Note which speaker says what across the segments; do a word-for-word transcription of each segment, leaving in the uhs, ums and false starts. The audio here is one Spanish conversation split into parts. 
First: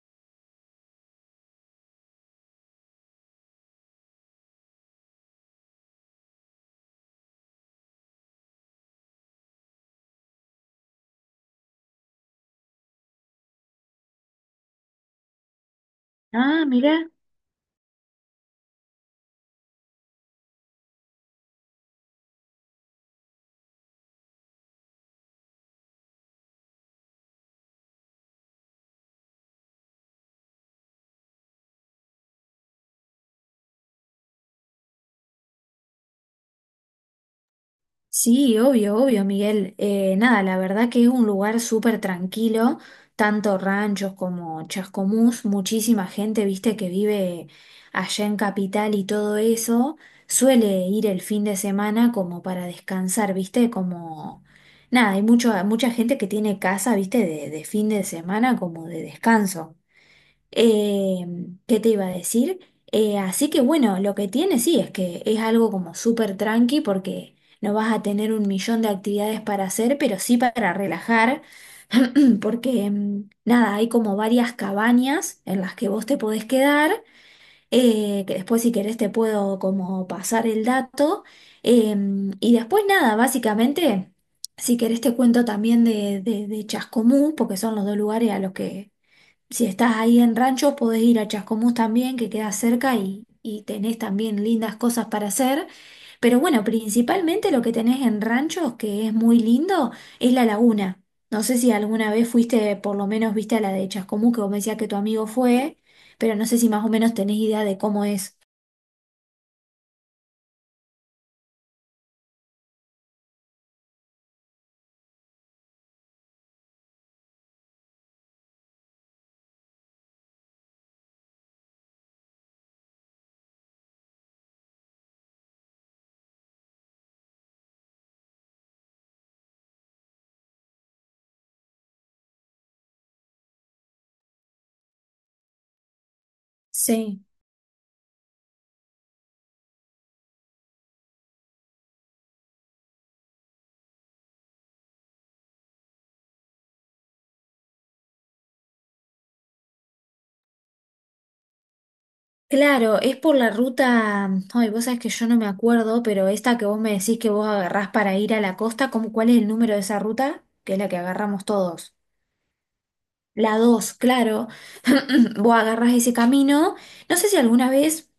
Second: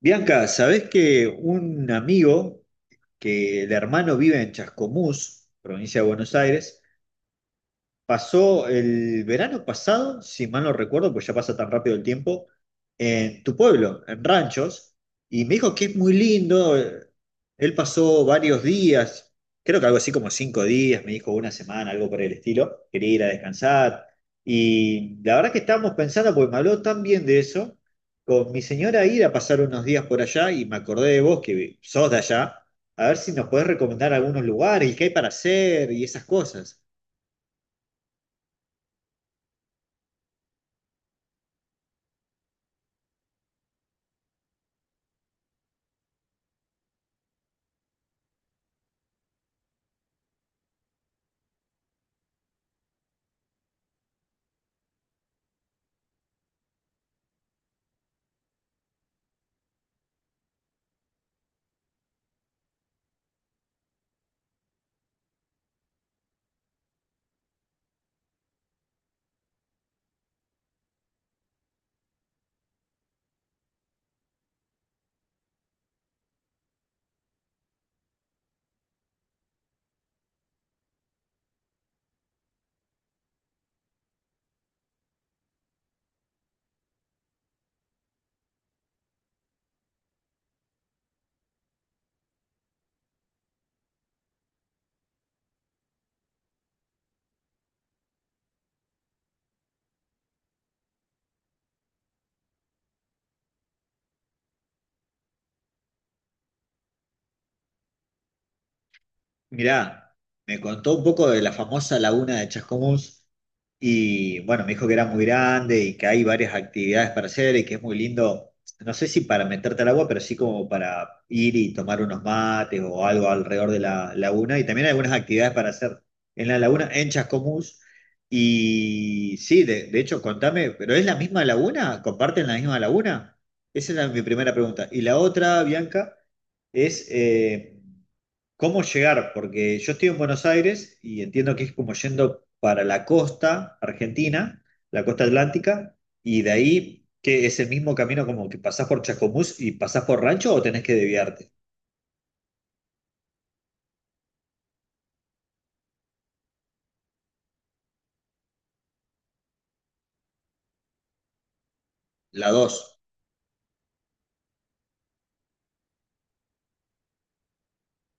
Speaker 1: Bianca, ¿sabés que un amigo que el hermano vive en Chascomús, provincia de Buenos Aires, pasó el verano pasado, si mal no recuerdo, pues ya pasa tan rápido el tiempo, en tu pueblo, en Ranchos, y me dijo que es muy
Speaker 2: Ah,
Speaker 1: lindo.
Speaker 2: mira,
Speaker 1: eh, Él pasó varios días, creo que algo así como cinco días, me dijo una semana, algo por el estilo. Quería ir a descansar. Y la verdad que estábamos pensando, porque me habló tan bien de eso, con mi señora ir a pasar unos días por allá y me acordé de vos, que sos de allá, a ver si nos podés recomendar algunos lugares y qué hay para hacer y esas cosas.
Speaker 2: sí, obvio, obvio, Miguel. Eh, nada, La verdad que es un lugar súper tranquilo, tanto ranchos como Chascomús, muchísima gente, viste, que vive allá en Capital y todo eso, suele ir el fin de semana como para descansar, viste, como... Nada, hay mucho, mucha gente que tiene casa, viste, de, de fin de semana como de descanso. Eh, ¿Qué te iba a decir? Eh, así que bueno, lo que tiene sí es que es algo como súper tranqui porque no vas a tener un millón de actividades para hacer, pero sí para relajar, porque mm, nada, hay como varias cabañas en las que vos te podés quedar, eh, que después si querés te puedo como pasar el dato, em, y después nada, básicamente... Si querés te cuento también de, de, de Chascomú, porque son los dos lugares a los que, si estás ahí en Rancho, podés ir a Chascomús también, que queda cerca y, y tenés también lindas cosas para hacer. Pero bueno, principalmente lo que tenés en Ranchos, que es muy lindo, es la laguna. No sé si alguna vez fuiste, por lo menos viste a la de Chascomús, que vos me decías que tu amigo fue, pero no sé si más o menos tenés idea de cómo es.
Speaker 1: Mirá, me contó un poco de la famosa laguna de Chascomús y bueno, me dijo que era muy grande y que hay varias actividades para hacer y que es muy lindo, no sé si para meterte al agua, pero sí como para ir y tomar unos mates o algo alrededor de la laguna y también hay algunas actividades para hacer en la laguna, en Chascomús. Y sí, de, de hecho, contame, ¿pero es la misma laguna? ¿Comparten la misma laguna? Esa es la- mi primera pregunta. Y la otra, Bianca, es,
Speaker 2: Sí.
Speaker 1: eh, ¿cómo llegar? Porque yo estoy en Buenos Aires y entiendo que es como yendo para la costa argentina, la costa atlántica, y de ahí que es el mismo camino como que pasás por Chascomús y pasás por Rancho o tenés que desviarte.
Speaker 2: Claro, es por la ruta, ay, vos sabés que yo no me acuerdo, pero esta que vos me decís que vos agarrás para ir a la costa, ¿cómo, cuál es el número de esa ruta? Que es la que agarramos todos.
Speaker 1: La dos.
Speaker 2: La dos, claro. Vos agarrás ese camino. No sé si alguna vez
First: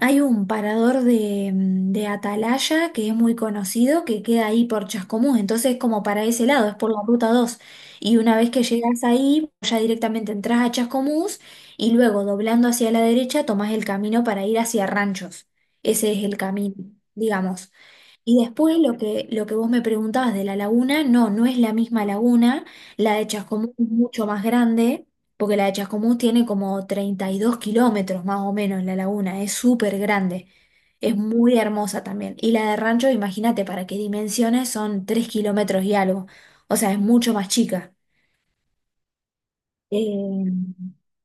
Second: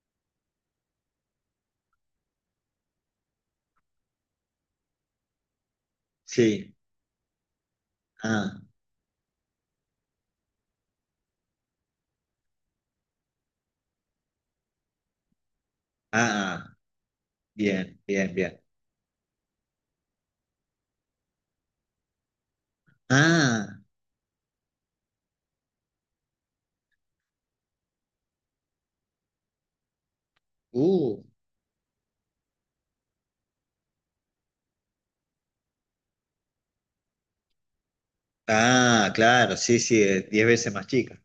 Speaker 2: hay un parador de, mm, de Atalaya que es muy conocido, que queda ahí por Chascomús. Entonces, como para ese lado, es
Speaker 1: Sí.
Speaker 2: por la ruta dos. Y una vez
Speaker 1: Ah,
Speaker 2: que llegas ahí, ya directamente entras a Chascomús y luego, doblando hacia la derecha, tomás el camino para ir hacia Ranchos. Ese es el
Speaker 1: ah,
Speaker 2: camino,
Speaker 1: ah.
Speaker 2: digamos.
Speaker 1: Bien, bien,
Speaker 2: Y
Speaker 1: bien.
Speaker 2: después lo que, lo que vos me preguntabas de la laguna, no, no es la misma laguna, la de Chascomús
Speaker 1: Ah,
Speaker 2: es mucho más grande, porque la de Chascomús tiene como treinta y dos kilómetros más o menos la laguna, es súper grande, es
Speaker 1: uh.
Speaker 2: muy hermosa también. Y la de Rancho, imagínate para qué dimensiones, son tres kilómetros y algo, o sea, es mucho más chica.
Speaker 1: Ah, claro, sí, sí, es
Speaker 2: Eh,
Speaker 1: diez veces más chica.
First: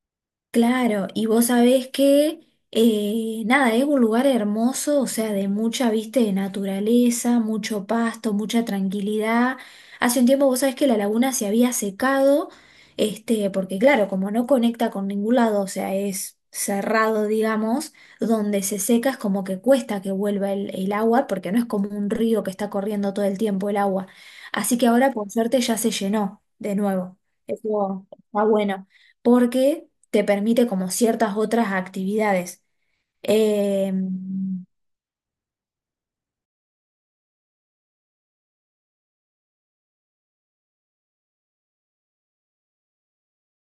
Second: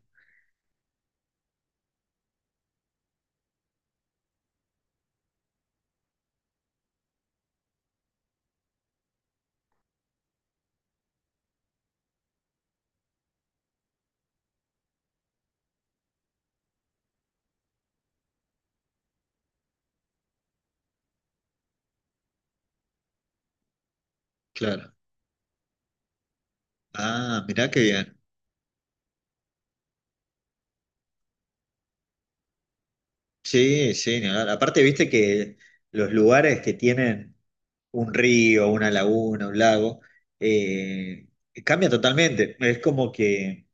Speaker 2: Claro, y vos sabés que, eh, nada, es un lugar hermoso, o sea, de mucha, vista de naturaleza, mucho pasto, mucha tranquilidad. Hace un tiempo vos sabés que la laguna se había secado, este, porque claro, como no conecta con ningún lado, o sea, es cerrado, digamos, donde se seca es como que cuesta que vuelva el, el agua, porque no es como un río que está corriendo todo el tiempo el agua. Así que
Speaker 1: Claro.
Speaker 2: ahora, por suerte, ya se llenó de nuevo.
Speaker 1: Ah, mirá qué
Speaker 2: Eso
Speaker 1: bien.
Speaker 2: está bueno, porque te permite como ciertas otras actividades. Eh,
Speaker 1: Sí, sí, ni hablar. Aparte, viste que los lugares que tienen un río, una laguna, un lago, eh, cambia totalmente. Es como que,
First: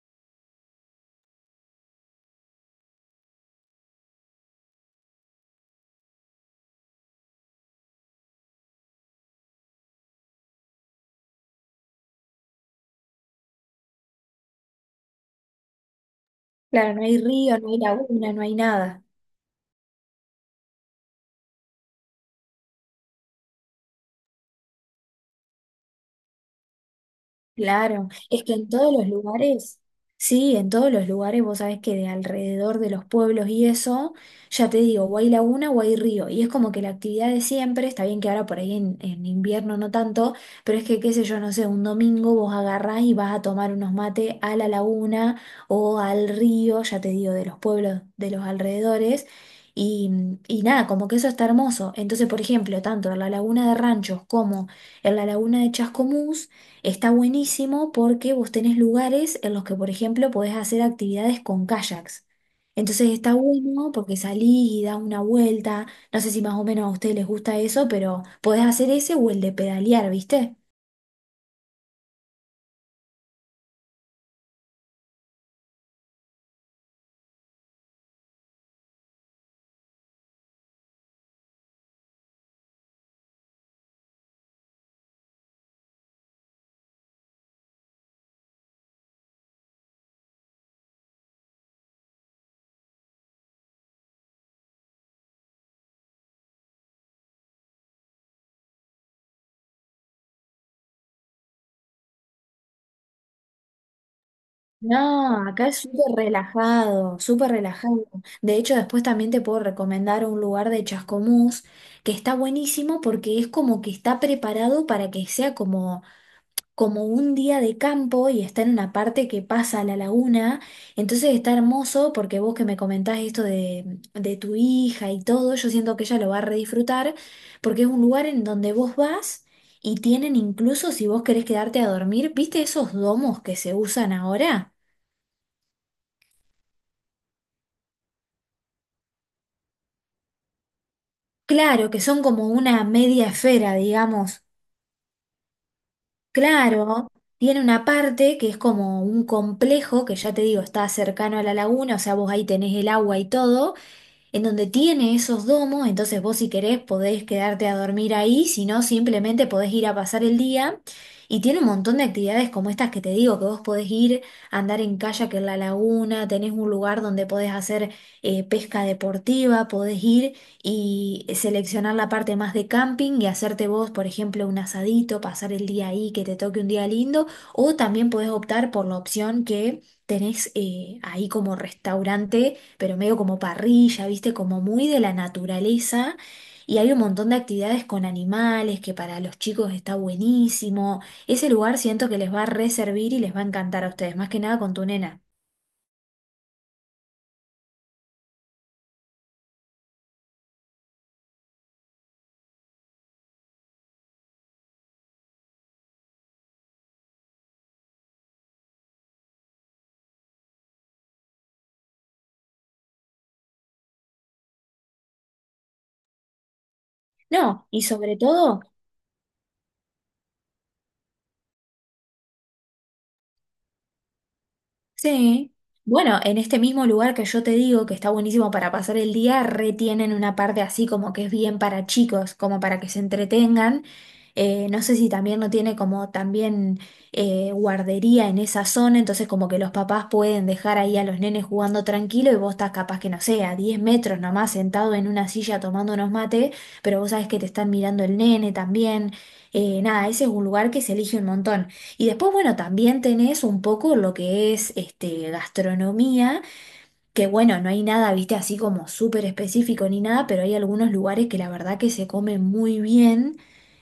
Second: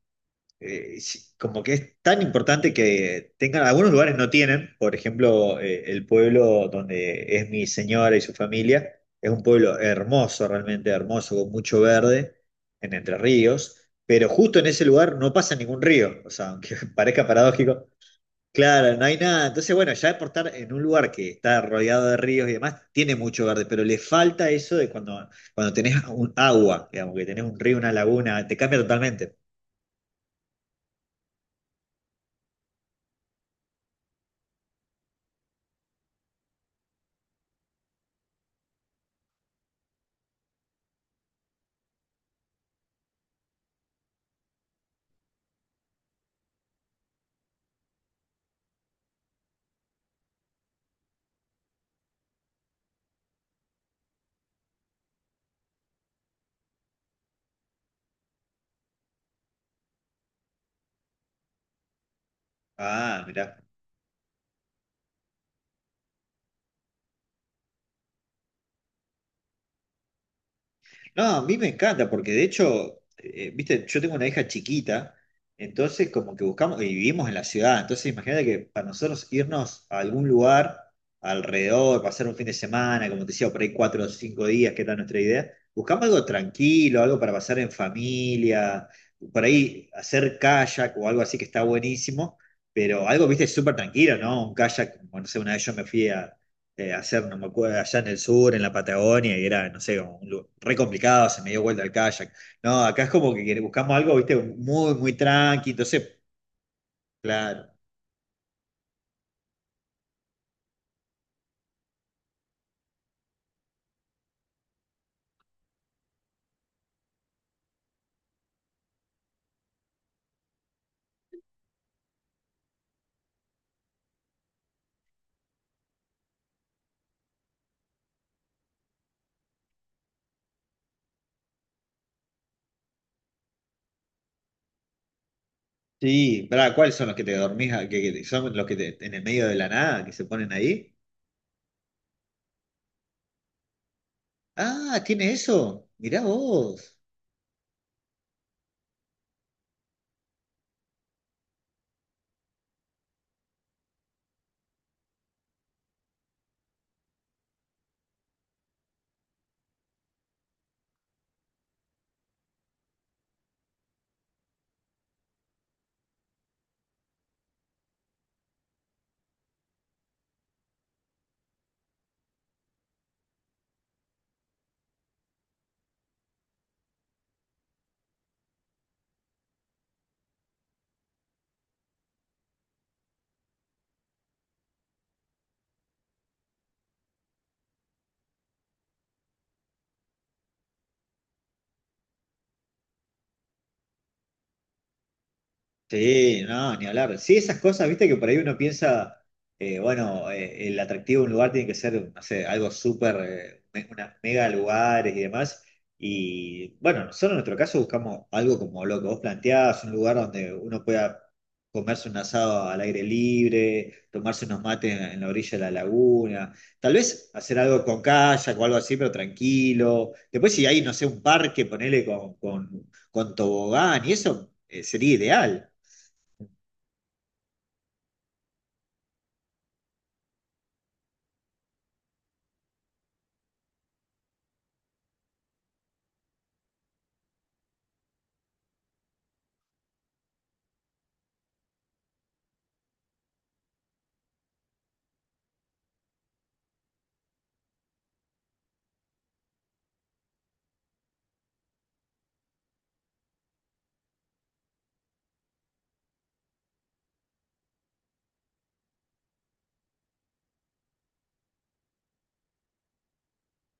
Speaker 1: eh, si- como que es tan importante que tengan, algunos lugares no tienen, por ejemplo, eh, el pueblo donde es mi señora y su familia, es un pueblo hermoso, realmente hermoso, con mucho verde, en Entre Ríos. Pero justo en ese lugar no pasa ningún río, o sea, aunque
Speaker 2: claro, no hay
Speaker 1: parezca
Speaker 2: río, no hay
Speaker 1: paradójico.
Speaker 2: laguna, no hay
Speaker 1: Claro,
Speaker 2: nada.
Speaker 1: no hay nada. Entonces, bueno, ya por estar en un lugar que está rodeado de ríos y demás, tiene mucho verde, pero le falta eso de cuando, cuando tenés un agua, digamos, que tenés un río, una
Speaker 2: Claro, es
Speaker 1: laguna,
Speaker 2: que
Speaker 1: te
Speaker 2: en
Speaker 1: cambia
Speaker 2: todos los
Speaker 1: totalmente.
Speaker 2: lugares, sí, en todos los lugares, vos sabés que de alrededor de los pueblos y eso, ya te digo, o hay laguna o hay río, y es como que la actividad de siempre, está bien que ahora por ahí en, en invierno no tanto, pero es que, qué sé yo, no sé, un domingo vos agarrás y vas a tomar unos mates a la laguna o al río, ya te digo, de los pueblos de los alrededores, y, y nada, como que eso está hermoso. Entonces, por ejemplo, tanto en la laguna de Ranchos como en la laguna de Chascomús, está buenísimo porque vos tenés lugares en los que, por ejemplo, podés hacer actividades con kayaks. Entonces
Speaker 1: Ah,
Speaker 2: está
Speaker 1: mirá.
Speaker 2: bueno porque salís y da una vuelta. No sé si más o menos a ustedes les gusta eso, pero podés hacer ese o el de pedalear, ¿viste?
Speaker 1: No, a mí me encanta, porque de hecho, eh, viste, yo tengo una hija chiquita, entonces como que buscamos, y vivimos en la ciudad, entonces imagínate que para nosotros irnos a algún lugar alrededor, pasar un fin de semana, como te decía, por ahí cuatro o cinco días, que era nuestra idea, buscamos algo tranquilo, algo para pasar en familia, por ahí hacer kayak o algo así que está buenísimo, pero algo, viste, súper tranquilo, ¿no? Un kayak, bueno, no sé, una vez yo me fui a, eh, hacer, no me acuerdo, allá en el sur, en la Patagonia, y era, no sé, como un lu- re complicado, se me dio vuelta el kayak. No, acá es como que buscamos algo, viste, muy, muy
Speaker 2: No, acá
Speaker 1: tranqui,
Speaker 2: es súper
Speaker 1: entonces,
Speaker 2: relajado, súper
Speaker 1: claro.
Speaker 2: relajado. De hecho, después también te puedo recomendar un lugar de Chascomús que está buenísimo porque es como que está preparado para que sea como como un día de campo y está en una parte que pasa a la laguna, entonces está hermoso porque vos que me comentás esto de, de tu hija y todo, yo siento que ella lo va a redisfrutar porque es un lugar en donde vos vas y tienen incluso si vos querés quedarte a dormir, ¿viste esos domos que se usan ahora?
Speaker 1: Sí, pará, ¿cuáles son los que te dormís, a- que, que son los que te- en el medio de la nada, que se ponen ahí?
Speaker 2: Claro, que son como una media esfera, digamos.
Speaker 1: Ah, ¿tiene eso? Mirá vos.
Speaker 2: Claro. Tiene una parte que es como un complejo, que ya te digo, está cercano a la laguna, o sea, vos ahí tenés el agua y todo, en donde tiene esos domos, entonces vos si querés podés quedarte a dormir ahí, si no simplemente podés ir a pasar el día. Y tiene un montón de actividades como estas que te digo, que vos podés ir a andar en kayak en la laguna, tenés un lugar donde podés hacer eh, pesca deportiva, podés ir y seleccionar la parte más de camping y hacerte vos, por ejemplo, un asadito, pasar el día ahí, que te toque un día lindo, o también podés optar por la opción que tenés eh, ahí como restaurante pero medio como parrilla, viste, como muy de la naturaleza. Y hay un montón de actividades con animales que para los chicos está buenísimo. Ese lugar siento que les va a reservir y les va a encantar a ustedes, más que nada con tu nena.
Speaker 1: Sí, no, ni hablar. Sí, esas cosas, viste que por ahí uno piensa, eh, bueno, eh, el atractivo de un lugar tiene que ser, no sé, algo súper, eh, me- unas mega lugares y demás. Y bueno, nosotros en nuestro caso buscamos algo como lo que vos planteabas, un lugar donde uno pueda comerse un asado al aire libre, tomarse unos mates en, en la orilla de la laguna, tal vez hacer
Speaker 2: No, y
Speaker 1: algo con
Speaker 2: sobre
Speaker 1: kayak
Speaker 2: todo
Speaker 1: o algo así, pero tranquilo. Después si hay, no sé, un parque, ponele con, con, con tobogán y eso, eh, sería
Speaker 2: sí.
Speaker 1: ideal.
Speaker 2: Bueno, en este mismo lugar que yo te digo que está buenísimo para pasar el día, retienen una parte así como que es bien para chicos, como para que se entretengan. Eh, no sé si también no tiene como también eh, guardería en esa zona, entonces como que los papás pueden dejar ahí a los nenes jugando tranquilo y vos estás capaz que no sé, a diez metros nomás sentado en una silla tomando unos mate, pero vos sabés que te están mirando el nene también. Eh, nada, ese es un lugar que se elige un montón. Y después, bueno, también tenés un poco lo que es este, gastronomía, que bueno, no hay nada, viste, así como súper específico ni nada, pero hay algunos lugares que la verdad que se comen muy bien.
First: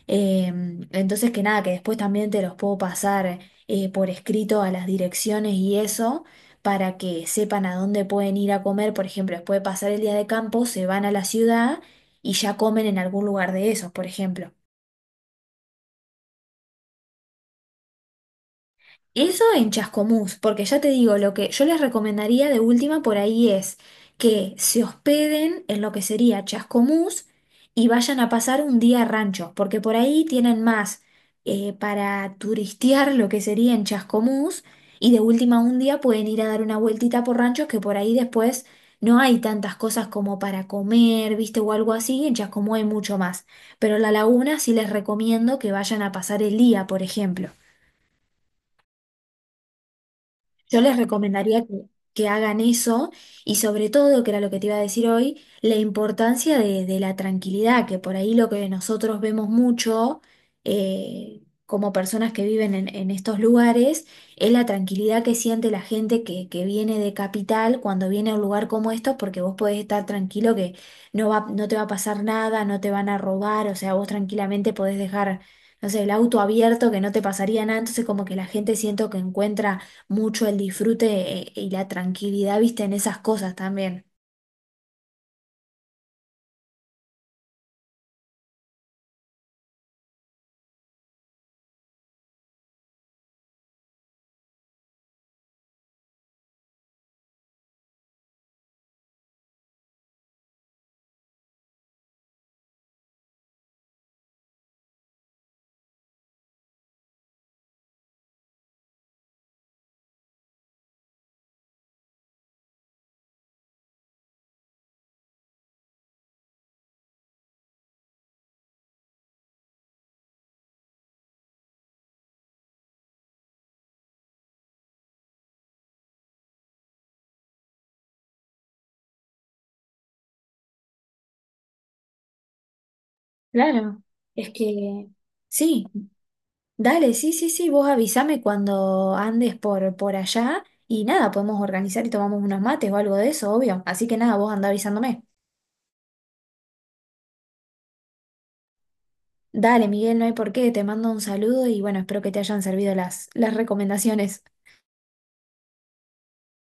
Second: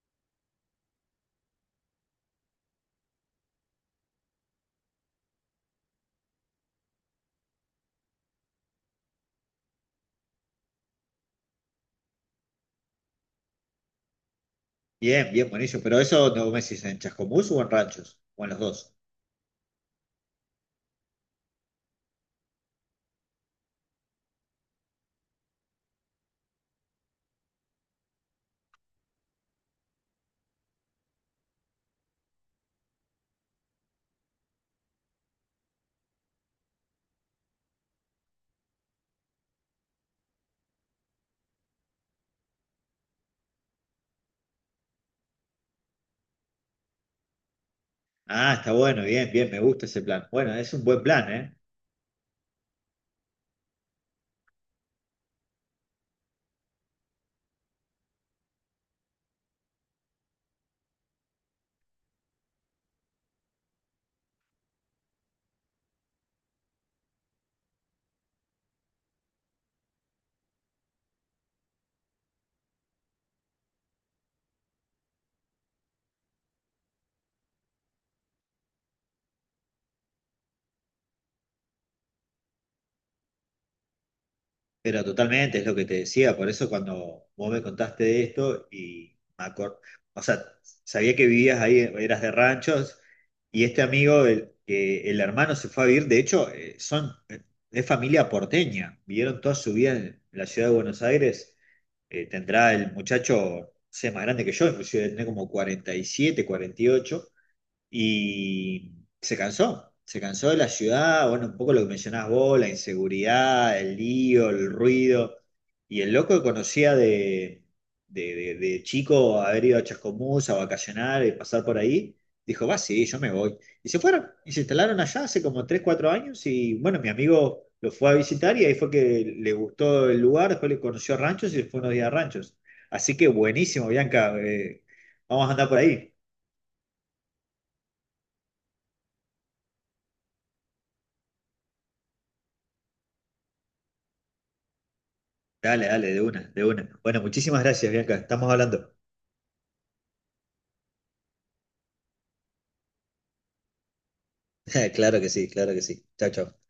Speaker 2: Eh, entonces, que nada, que después también te los puedo pasar eh, por escrito a las direcciones y eso, para que sepan a dónde pueden ir a comer. Por ejemplo, después de pasar el día de campo, se van a la ciudad y ya comen en algún lugar de esos, por ejemplo.
Speaker 1: Bien, bien, buenísimo. Pero eso no me decís en Chascomús o en Ranchos, o en los dos.
Speaker 2: Eso en Chascomús, porque ya te digo, lo que yo les recomendaría de última por ahí es que se hospeden en lo que sería Chascomús y vayan a pasar un día a rancho, porque por ahí tienen más eh, para turistear lo que sería en Chascomús y de última un día pueden ir a dar una vueltita por ranchos que por ahí después no hay tantas cosas como para comer, viste, o algo así, en Chascomús hay mucho más, pero la laguna sí les recomiendo que vayan a pasar el día, por ejemplo.
Speaker 1: Ah, está bueno, bien, bien, me gusta ese plan. Bueno, es
Speaker 2: Yo
Speaker 1: un
Speaker 2: les
Speaker 1: buen plan, ¿eh?
Speaker 2: recomendaría que, que hagan eso y sobre todo, que era lo que te iba a decir hoy, la importancia de, de la tranquilidad, que por ahí lo que nosotros vemos mucho eh, como personas que viven en, en estos lugares es la tranquilidad que siente la gente que, que viene de capital cuando viene a un lugar como estos, porque vos podés estar tranquilo que no va, no te va a pasar nada, no te van a robar, o sea, vos tranquilamente podés dejar, no sé, el auto abierto que no te pasaría nada, entonces como que la gente siento que encuentra mucho el disfrute eh, y la tranquilidad, viste, en esas cosas también.
Speaker 1: Pero totalmente, es lo que te decía, por eso cuando vos me contaste de esto y me acor- o sea, sabía que vivías ahí, eras de Ranchos, y este amigo, el, que el hermano se fue a vivir, de hecho, eh, son, eh, es familia porteña, vivieron toda su vida en la ciudad de Buenos Aires, eh, tendrá el muchacho, no sé, más grande que yo, inclusive tiene como cuarenta cuarenta y siete cuarenta y ocho y se cansó, se cansó de la ciudad, bueno, un poco lo que mencionás vos, la inseguridad, el lío, el ruido. Y el loco que conocía de, de, de- de chico haber ido a Chascomús a vacacionar y pasar por ahí, dijo, va, sí, yo me voy. Y se fueron, y se instalaron allá hace como tres cuatro años y bueno, mi amigo lo fue a visitar y ahí fue que le gustó el lugar, después le conoció Ranchos y se fue unos días a Ranchos. Así que buenísimo,
Speaker 2: Claro,
Speaker 1: Bianca,
Speaker 2: es
Speaker 1: eh,
Speaker 2: que
Speaker 1: vamos a andar por
Speaker 2: sí,
Speaker 1: ahí.
Speaker 2: dale, sí, sí, sí, vos avísame cuando andes por, por allá y nada, podemos organizar y tomamos unos mates o algo de eso, obvio. Así que nada, vos andá avisándome.
Speaker 1: Dale, dale, de una, de una. Bueno, muchísimas gracias, Bianca. Estamos hablando.
Speaker 2: Dale, Miguel, no hay por qué, te mando un saludo y bueno, espero que te hayan servido las, las recomendaciones.
Speaker 1: Claro que sí, claro que sí. Chao, chao.